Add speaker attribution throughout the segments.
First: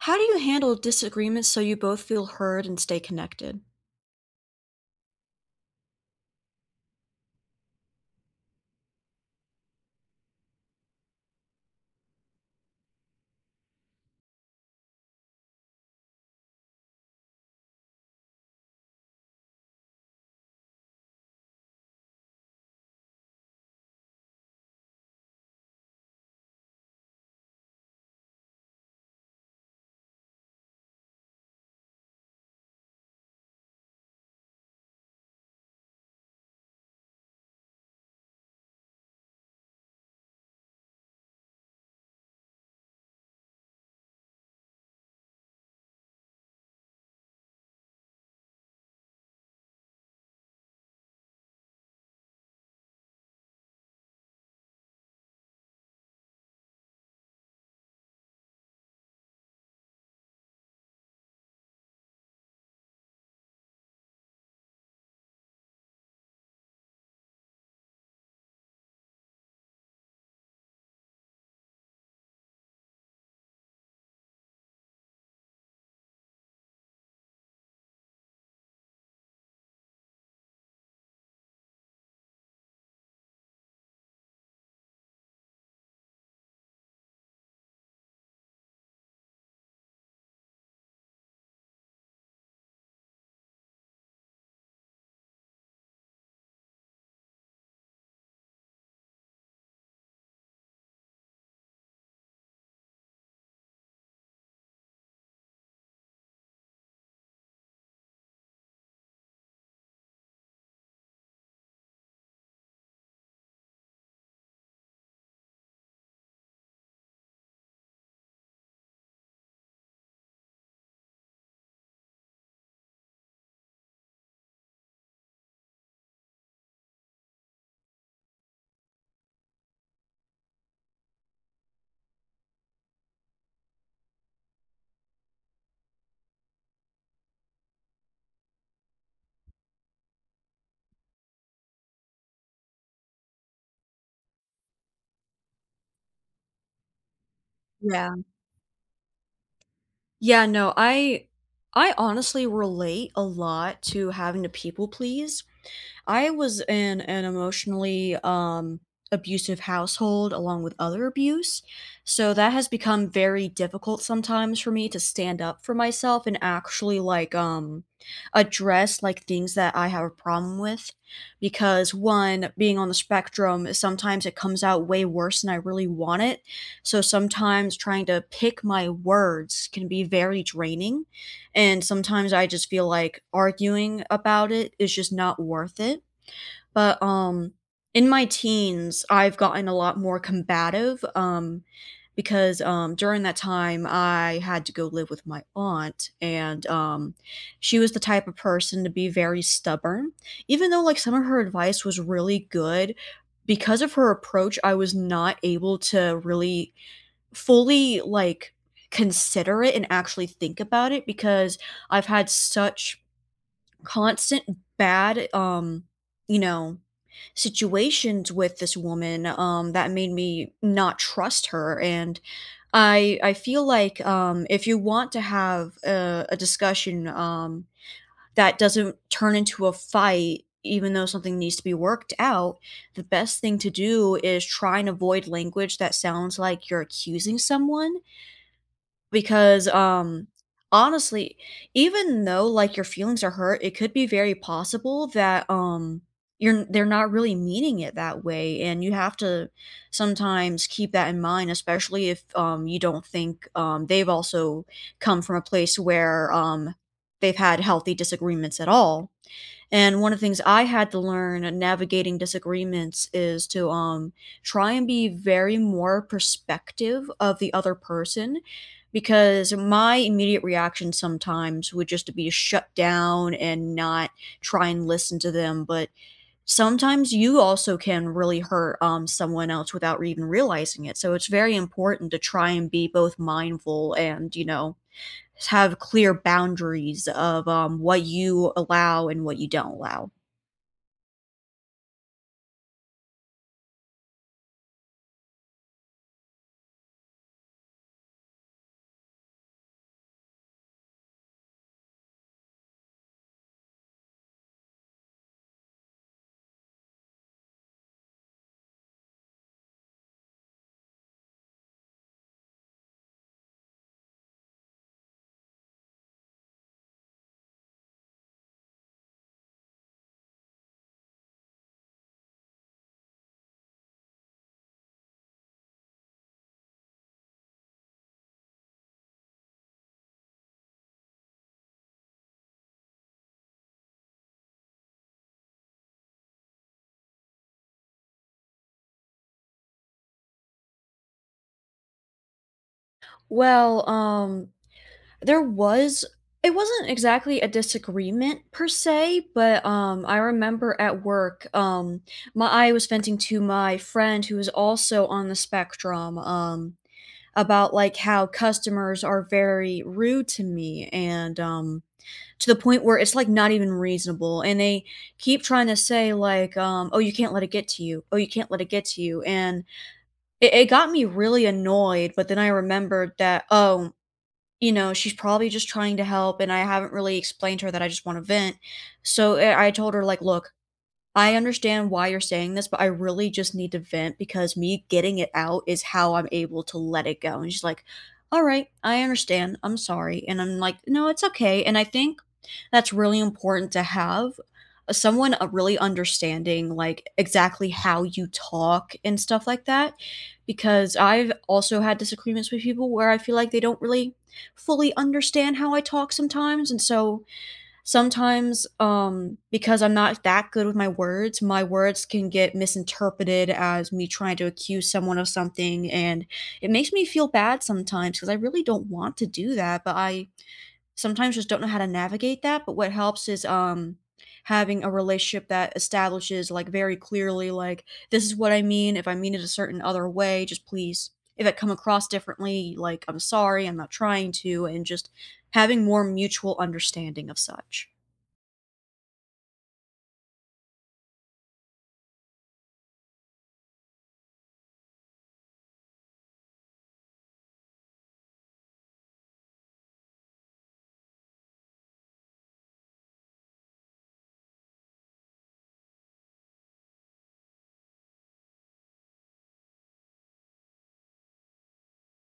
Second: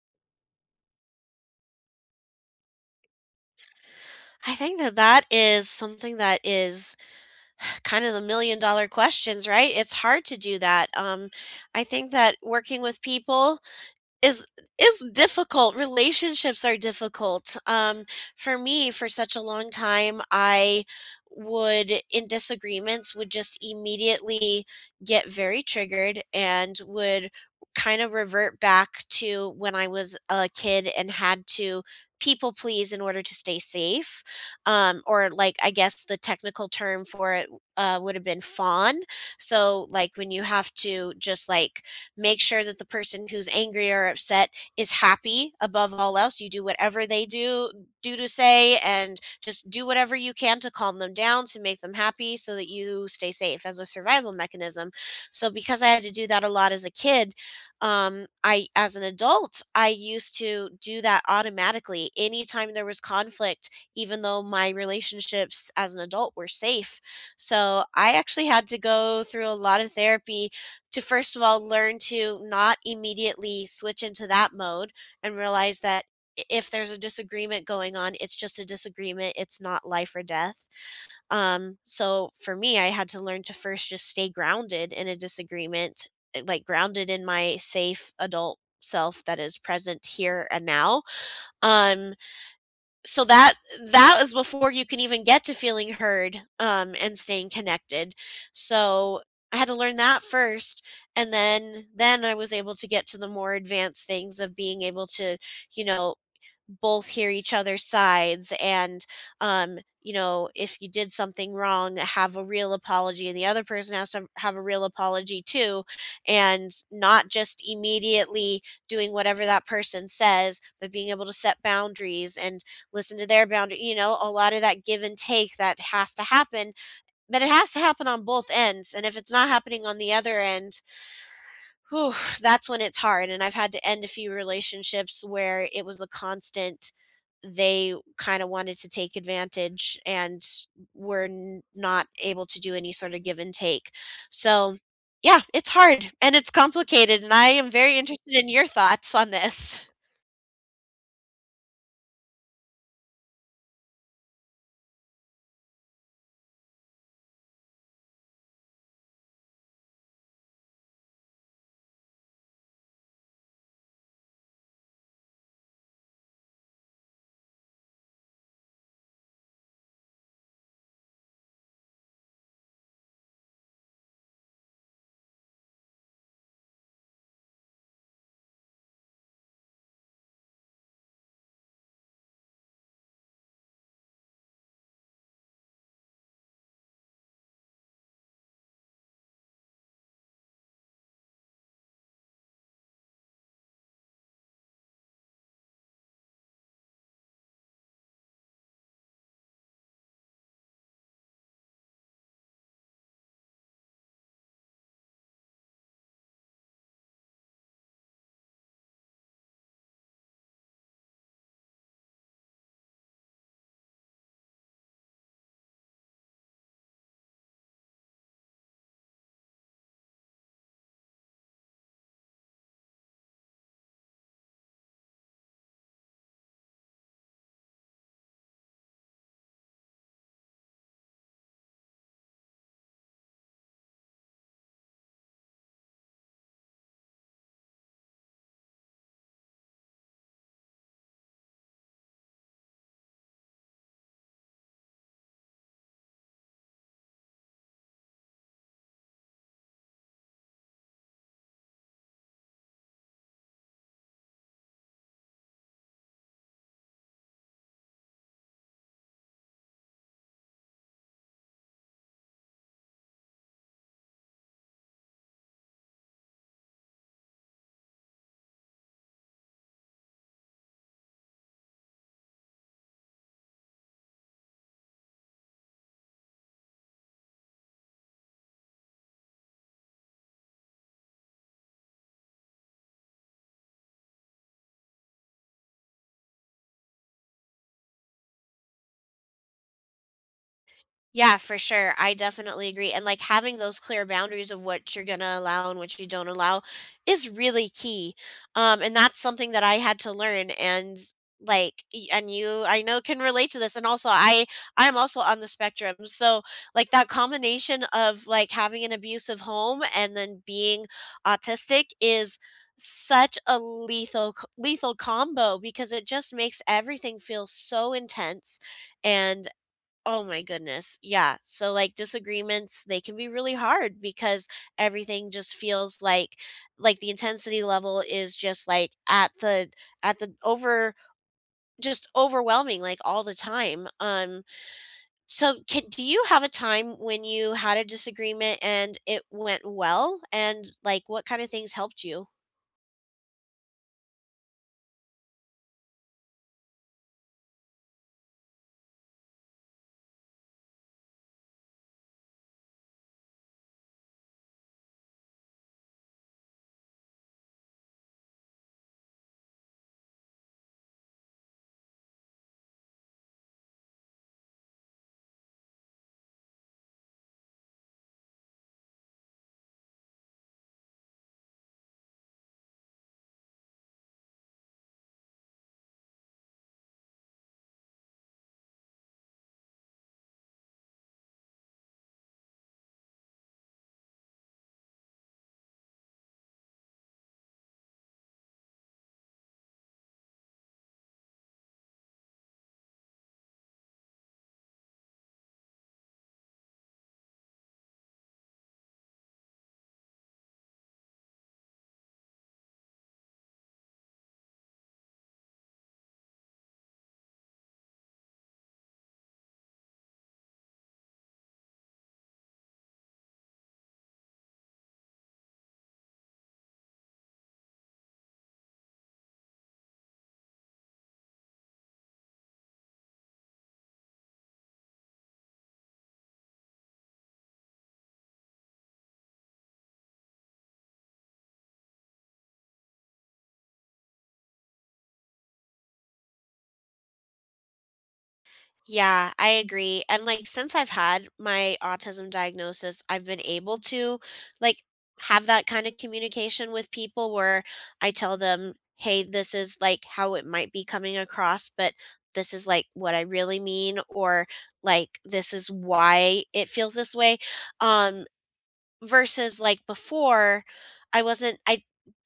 Speaker 1: How do you handle disagreements so you both feel heard and stay connected?
Speaker 2: I think that is something that is kind of the million dollar questions, right? It's hard to do that. I think that working with people is is difficult. Relationships are difficult. For me, for such a long time, I would in disagreements would just immediately get very triggered and would kind of revert back to when I was a kid and had to people please in order to stay safe. Or like I guess the technical term for it would have been fawn. So like when you have to just like make sure that the person who's angry or upset is happy above all else. You do whatever they do to say and just do whatever you can to calm them down to make them happy so that you stay safe as a survival mechanism. So because I had to do that a lot as a kid, I as an adult, I used to do that automatically anytime there was conflict even though my relationships as an adult were safe. So I actually had to go through a lot of therapy to first of all learn to not immediately switch into that mode and realize that if there's a disagreement going on, it's just a disagreement. It's not life or death. So for me, I had to learn to first just stay grounded in a disagreement, like grounded in my safe adult self that is present here and now. Um, so that that is before you can even get to feeling heard and staying connected, so I had to learn that first and then I was able to get to the more advanced things of being able to, you know, both hear each other's sides and, you know, if you did something wrong have a real apology and the other person has to have a real apology too and not just immediately doing whatever that person says but being able to set boundaries and listen to their boundary, you know, a lot of that give and take that has to happen but it has to happen on both ends and if it's not happening on the other end, whew, that's when it's hard. And I've had to end a few relationships where it was the constant. They kind of wanted to take advantage and not able to do any sort of give and take. So, yeah, it's hard and it's complicated. And I am very
Speaker 1: Yeah.
Speaker 2: interested in your thoughts on this.
Speaker 1: Yeah, no, I honestly relate a lot to having to people please. I was in an emotionally abusive household along with other abuse. So that has become very difficult sometimes for me to stand up for myself and actually like address like things that I have a problem with because one, being on the spectrum, sometimes it comes out way worse than I really want it. So sometimes trying to pick my words can be very draining, and sometimes I just feel like arguing about it is just not worth it. But, um, in my teens, I've gotten a lot more combative, because, during that time, I had to go live with my aunt, and, she was the type of person to be very stubborn. Even though, like, some of her advice was really good, because of her approach, I was not able to really fully, like, consider it and actually think about it because I've had such constant bad, you know, situations with this woman, that made me not trust her. And I feel like, if you want to have a discussion, that doesn't turn into a fight, even though something needs to be worked out, the best thing to do is try and avoid language that sounds like you're accusing someone because, honestly, even though, like, your feelings are hurt, it could be very possible that, you're they're not really meaning it that way, and you have to sometimes keep that in mind, especially if, you don't think, they've also come from a place where, they've had healthy disagreements at all. And one of the things I had to learn in navigating disagreements is to try and be very more perspective of the other person because my immediate reaction sometimes would just to be to shut down and not try and listen to them, but sometimes you also can really hurt someone else without even realizing it. So it's very important to try and be both mindful and, have clear boundaries of what you allow and what you don't allow.
Speaker 2: Yeah, for sure. I definitely agree. And like having those clear boundaries of what you're gonna allow and what you don't allow is really key. And that's something that I had to learn and and you I know can relate to this. And also I'm also on the spectrum. So like that combination of like having an abusive home and then being autistic is such a lethal combo because it just makes everything feel so intense and, oh my goodness. Yeah. So like disagreements, they can be really hard because everything just feels like the intensity level is just like at the over, just overwhelming like all the time. So do you have a time when you had a disagreement and it went well and like what kind of things helped you?
Speaker 1: Well, there was it wasn't exactly a disagreement per se, but, I remember at work, my I was venting to my friend who is also on the spectrum, about, like, how customers are very rude to me and, to the point where it's, like, not even reasonable, and they keep trying to say, like, "Oh, you can't let it get to you. Oh, you can't let it get to you," and it got me really annoyed, but then I remembered that, "Oh, you know, she's probably just trying to help, and I haven't really explained to her that I just wanna vent." So, I told her, like, "Look, I understand why you're saying this, but I really just need to vent because me getting it out is how I'm able to let it go." And she's like, "All right, I understand. I'm sorry." And I'm like, "No, it's okay." And I think that's really important to have someone really understanding, like, exactly how you talk and stuff like that. Because I've also had disagreements with people where I feel like they don't really fully understand how I talk sometimes. And so, sometimes, because I'm not that good with my words can get misinterpreted as me trying to accuse someone of something, and it makes me feel bad sometimes because I really don't want to do that, but I sometimes just don't know how to navigate that. But what helps is having a relationship that establishes like very clearly like this is what I mean. If I mean it a certain other way, just please if it come across differently, like I'm sorry, I'm not trying to, and just having more mutual understanding of such.
Speaker 2: Yeah, I agree. And like since I've had my autism diagnosis, I've been able to like have that kind of communication with people where I tell them, "Hey, this is like how it might be coming across, but this is like what I really mean," or like, "This is why it feels this way." Um Versus like before, I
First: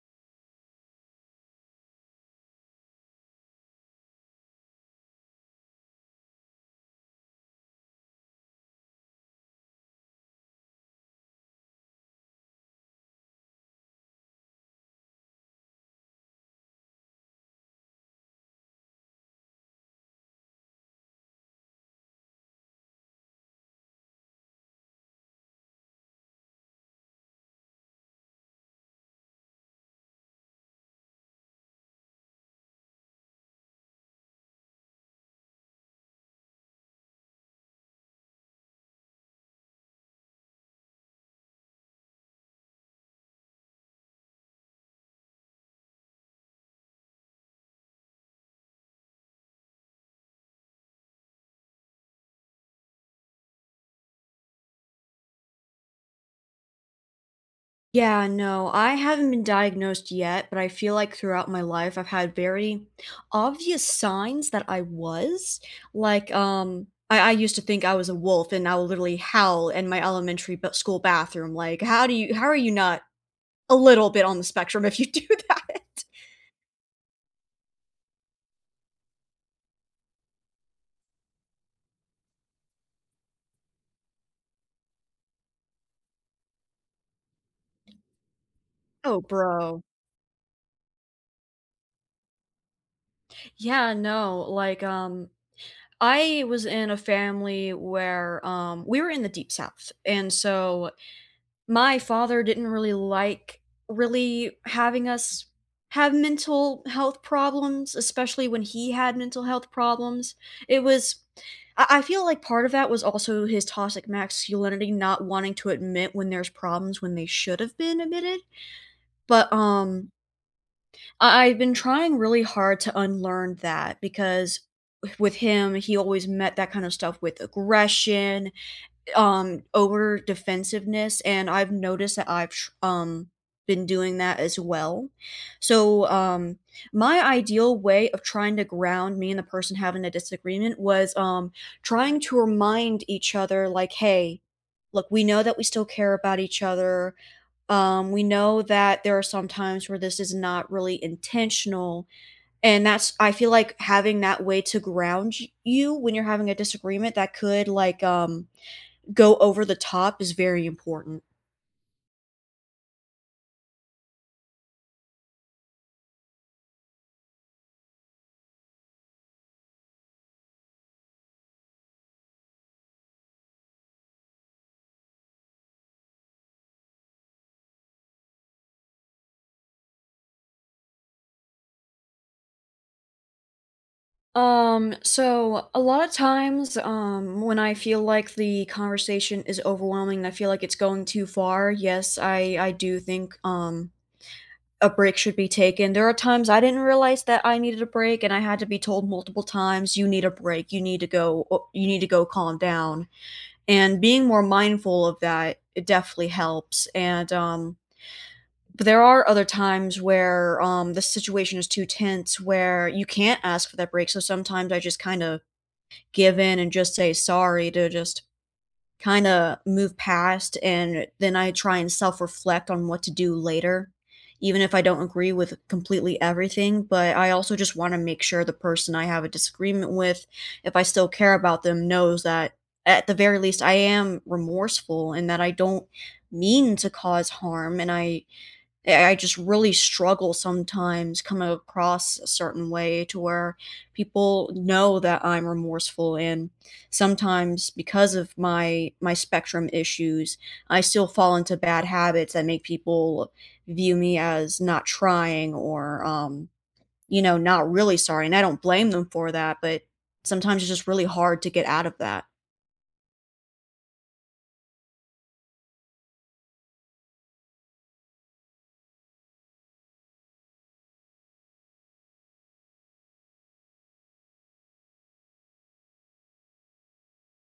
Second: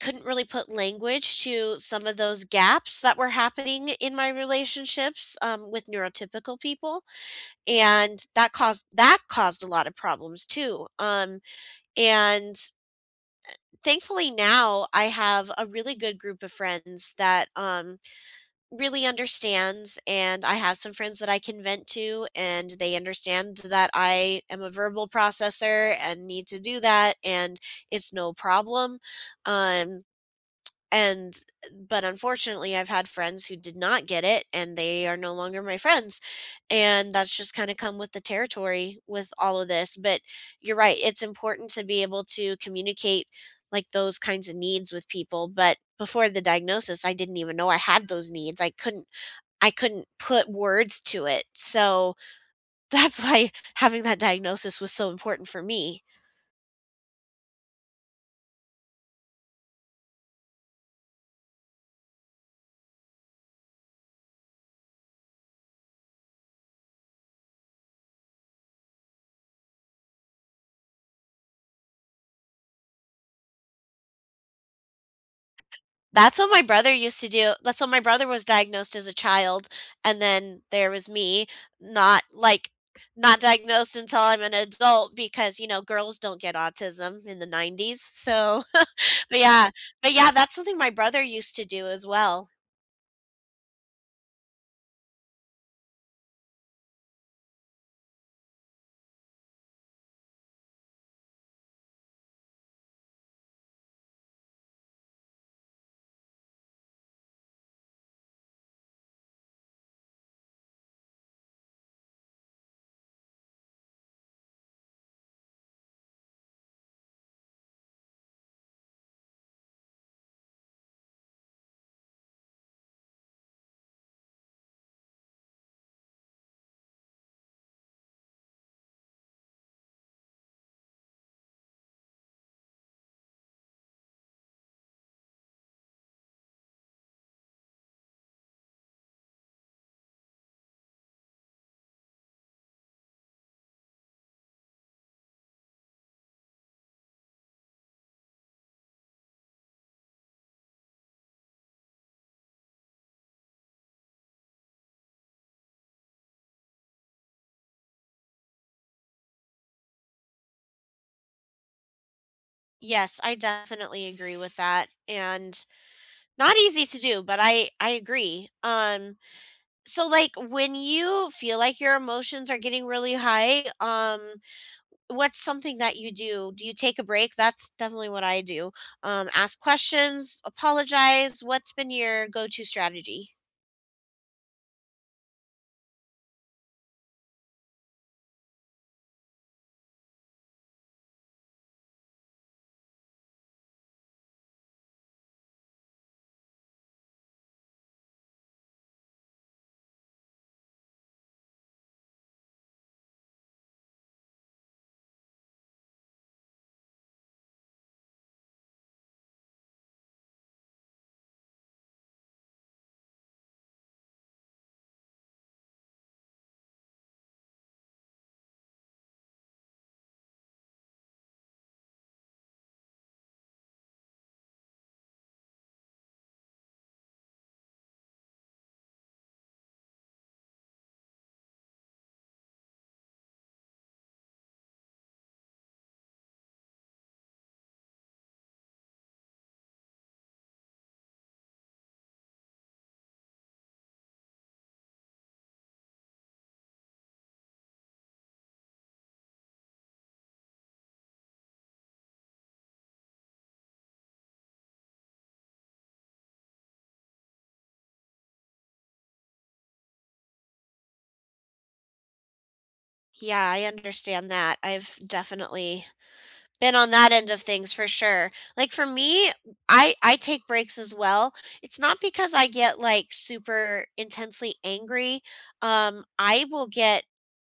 Speaker 2: couldn't really put language to some of those gaps that were happening in my relationships, with neurotypical people, and that caused a lot of problems too, and thankfully now I have a really good group of friends that, really understands, and I have some friends that I can vent to, and they understand that I am a verbal processor and need to do that, and it's no problem. Um, and But unfortunately, I've had friends who did not get it, and they are no longer my friends, and that's just kind of come with the territory with all of this. But you're right; it's important to be able to communicate like those kinds of needs with people but before the diagnosis I didn't even know I had those needs I couldn't put words to it, so that's why having that diagnosis was so important for me.
Speaker 1: Yeah, no, I haven't been diagnosed yet, but I feel like throughout my life I've had very obvious signs that I was. Like, I used to think I was a wolf and I would literally howl in my elementary school bathroom. Like, how do you, how are you not a little bit on the spectrum if you do that?
Speaker 2: That's what my brother used to do, that's what my brother was diagnosed as a child, and then there was me not, like, not diagnosed until I'm an adult because, you know, girls don't get autism in the '90s, so
Speaker 1: Oh,
Speaker 2: but yeah
Speaker 1: bro.
Speaker 2: but yeah, that's something my brother used to do as well.
Speaker 1: Yeah, no, like, I was in a family where we were in the deep south. And so my father didn't really like really having us have mental health problems, especially when he had mental health problems. It was I feel like part of that was also his toxic masculinity not wanting to admit when there's problems when they should have been admitted. But I've been trying really hard to unlearn that because with him, he always met that kind of stuff with aggression over defensiveness, and I've noticed that I've tr been doing that as well. So, my ideal way of trying to ground me and the person having a disagreement was, trying to remind each other, like, "Hey, look, we know that we still care about each other. We know that there are some times where this is not really intentional." And that's I feel like having that way to ground y you when you're having a disagreement that could, like, go over the top is very important.
Speaker 2: Yes, I definitely agree with that, and not easy to do, but I agree, so like when you feel like your emotions are getting really high, what's something that you do? Do you take a break? That's definitely what I do. Ask questions, apologize. What's been your go-to strategy?
Speaker 1: So a lot of times, when I feel like the conversation is overwhelming and I feel like it's going too far, yes, I do think a break should be taken. There are times I didn't realize that I needed a break and I had to be told multiple times, you need a break, you need to go calm down. And being more mindful of that, it definitely helps. And But there are other times where the situation is too tense where you can't ask for that break. So sometimes I just kind of give in and just say sorry to just kind of move past. And then I try and self reflect on what to do later, even if I don't agree with completely everything. But I also just want to make sure the person I have a disagreement with, if I still care about them, knows that at the very least I am remorseful and that I don't mean to cause harm. And I just really struggle sometimes coming across a certain way to where people know that I'm remorseful and sometimes because of my spectrum issues, I still fall into bad habits that make people view me as not trying or you know, not really sorry. And I don't blame them for that, but sometimes it's just really hard to get out of that.
Speaker 2: Yeah, I understand that. I've definitely been on that end of things for sure. Like for me, I take breaks as well. It's not because I get like super intensely angry. I will get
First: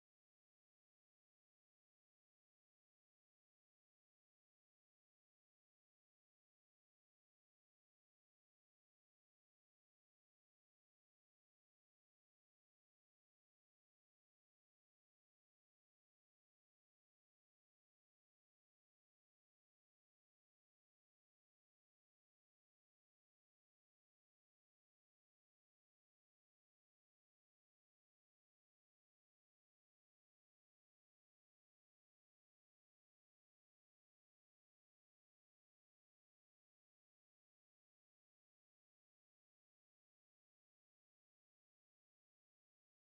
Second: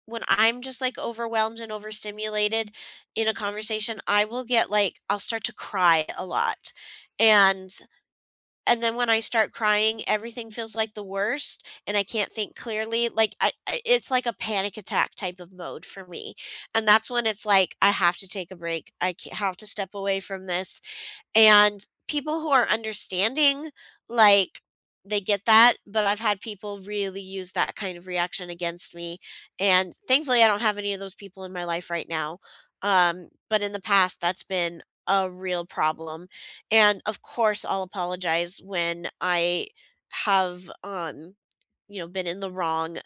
Speaker 2: when I'm just, like, overwhelmed and overstimulated in a conversation, I will get, like, I'll start to cry a lot, and and then when I start crying, everything feels like the worst, and I can't think clearly, like, I it's like a panic attack type of mode for me, and that's when it's like, "I have to take a break, I ca have to step away from this," and people who are understanding, like, they get that, but I've had people really use that kind of reaction against me, and thankfully, I don't have any of those people in my life right now, but in the past, that's been a real problem, and, of course, I'll apologize when I have, you know, been in the wrong.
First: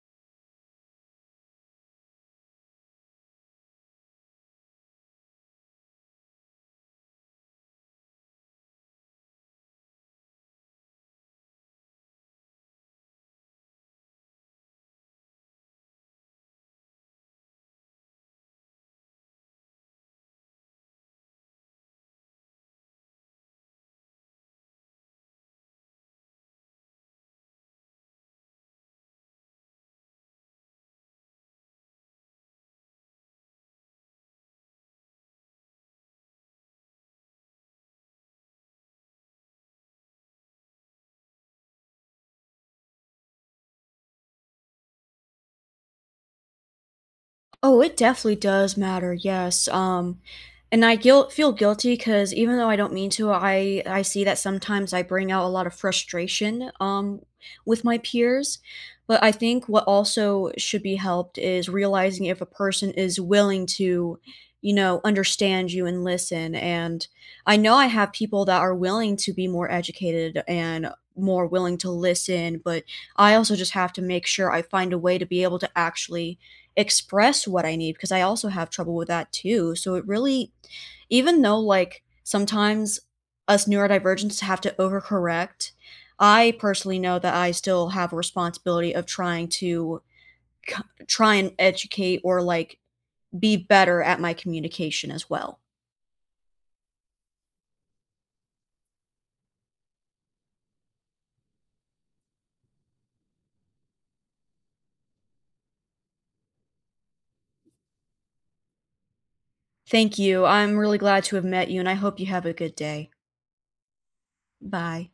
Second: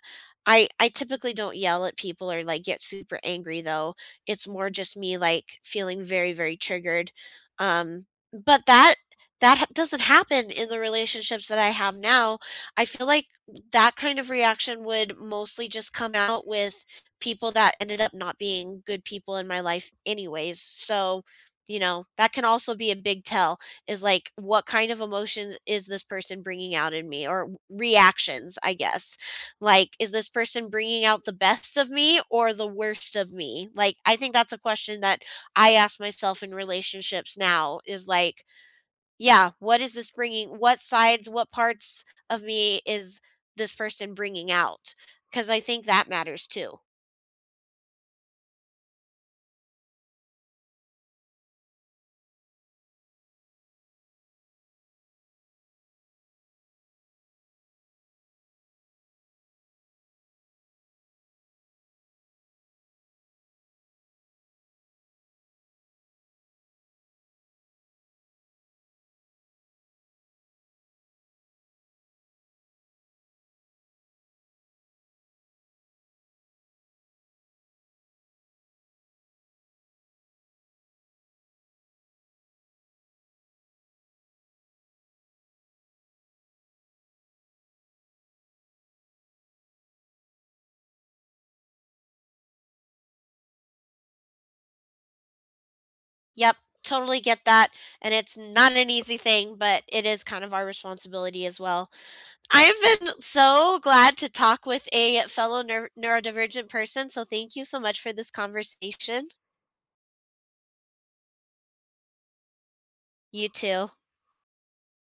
Speaker 2: I typically don't yell at people or, like, get super angry, though. It's more just me, like, feeling very, very triggered, um, but that that ha doesn't happen in the relationships that I have now. I feel like that kind of reaction would mostly just come out with people that ended up not being good people in my life anyways, so, you know, that can also be a big tell is, like, what kind of emotions is this person bringing out in me, or reactions, I guess. Like, is this person bringing out the best of me or the worst of me? Like, I think that's a question that I ask myself in relationships now is like, yeah, what is this bringing? What sides, what parts of me is this person bringing out? Because I think that matters too.
Speaker 1: Oh, it definitely does matter. Yes. And I guil feel guilty because even though I don't mean to, I see that sometimes I bring out a lot of frustration with my peers. But I think what also should be helped is realizing if a person is willing to, you know, understand you and listen. And I know I have people that are willing to be more educated and more willing to listen, but I also just have to make sure I find a way to be able to actually express what I need because I also have trouble with that too. So it really, even though like sometimes us neurodivergents have to overcorrect, I personally know that I still have a responsibility of trying to c- try and educate or like be better at my communication as well.
Speaker 2: Yep, totally get that. And it's not an easy thing, but it is kind of our responsibility as well. I've been so glad to talk with a fellow neurodivergent person. So thank you so much for this conversation.
Speaker 1: Thank you. I'm really glad to have met you and I hope you have a good day.
Speaker 2: You too.
Speaker 1: Bye.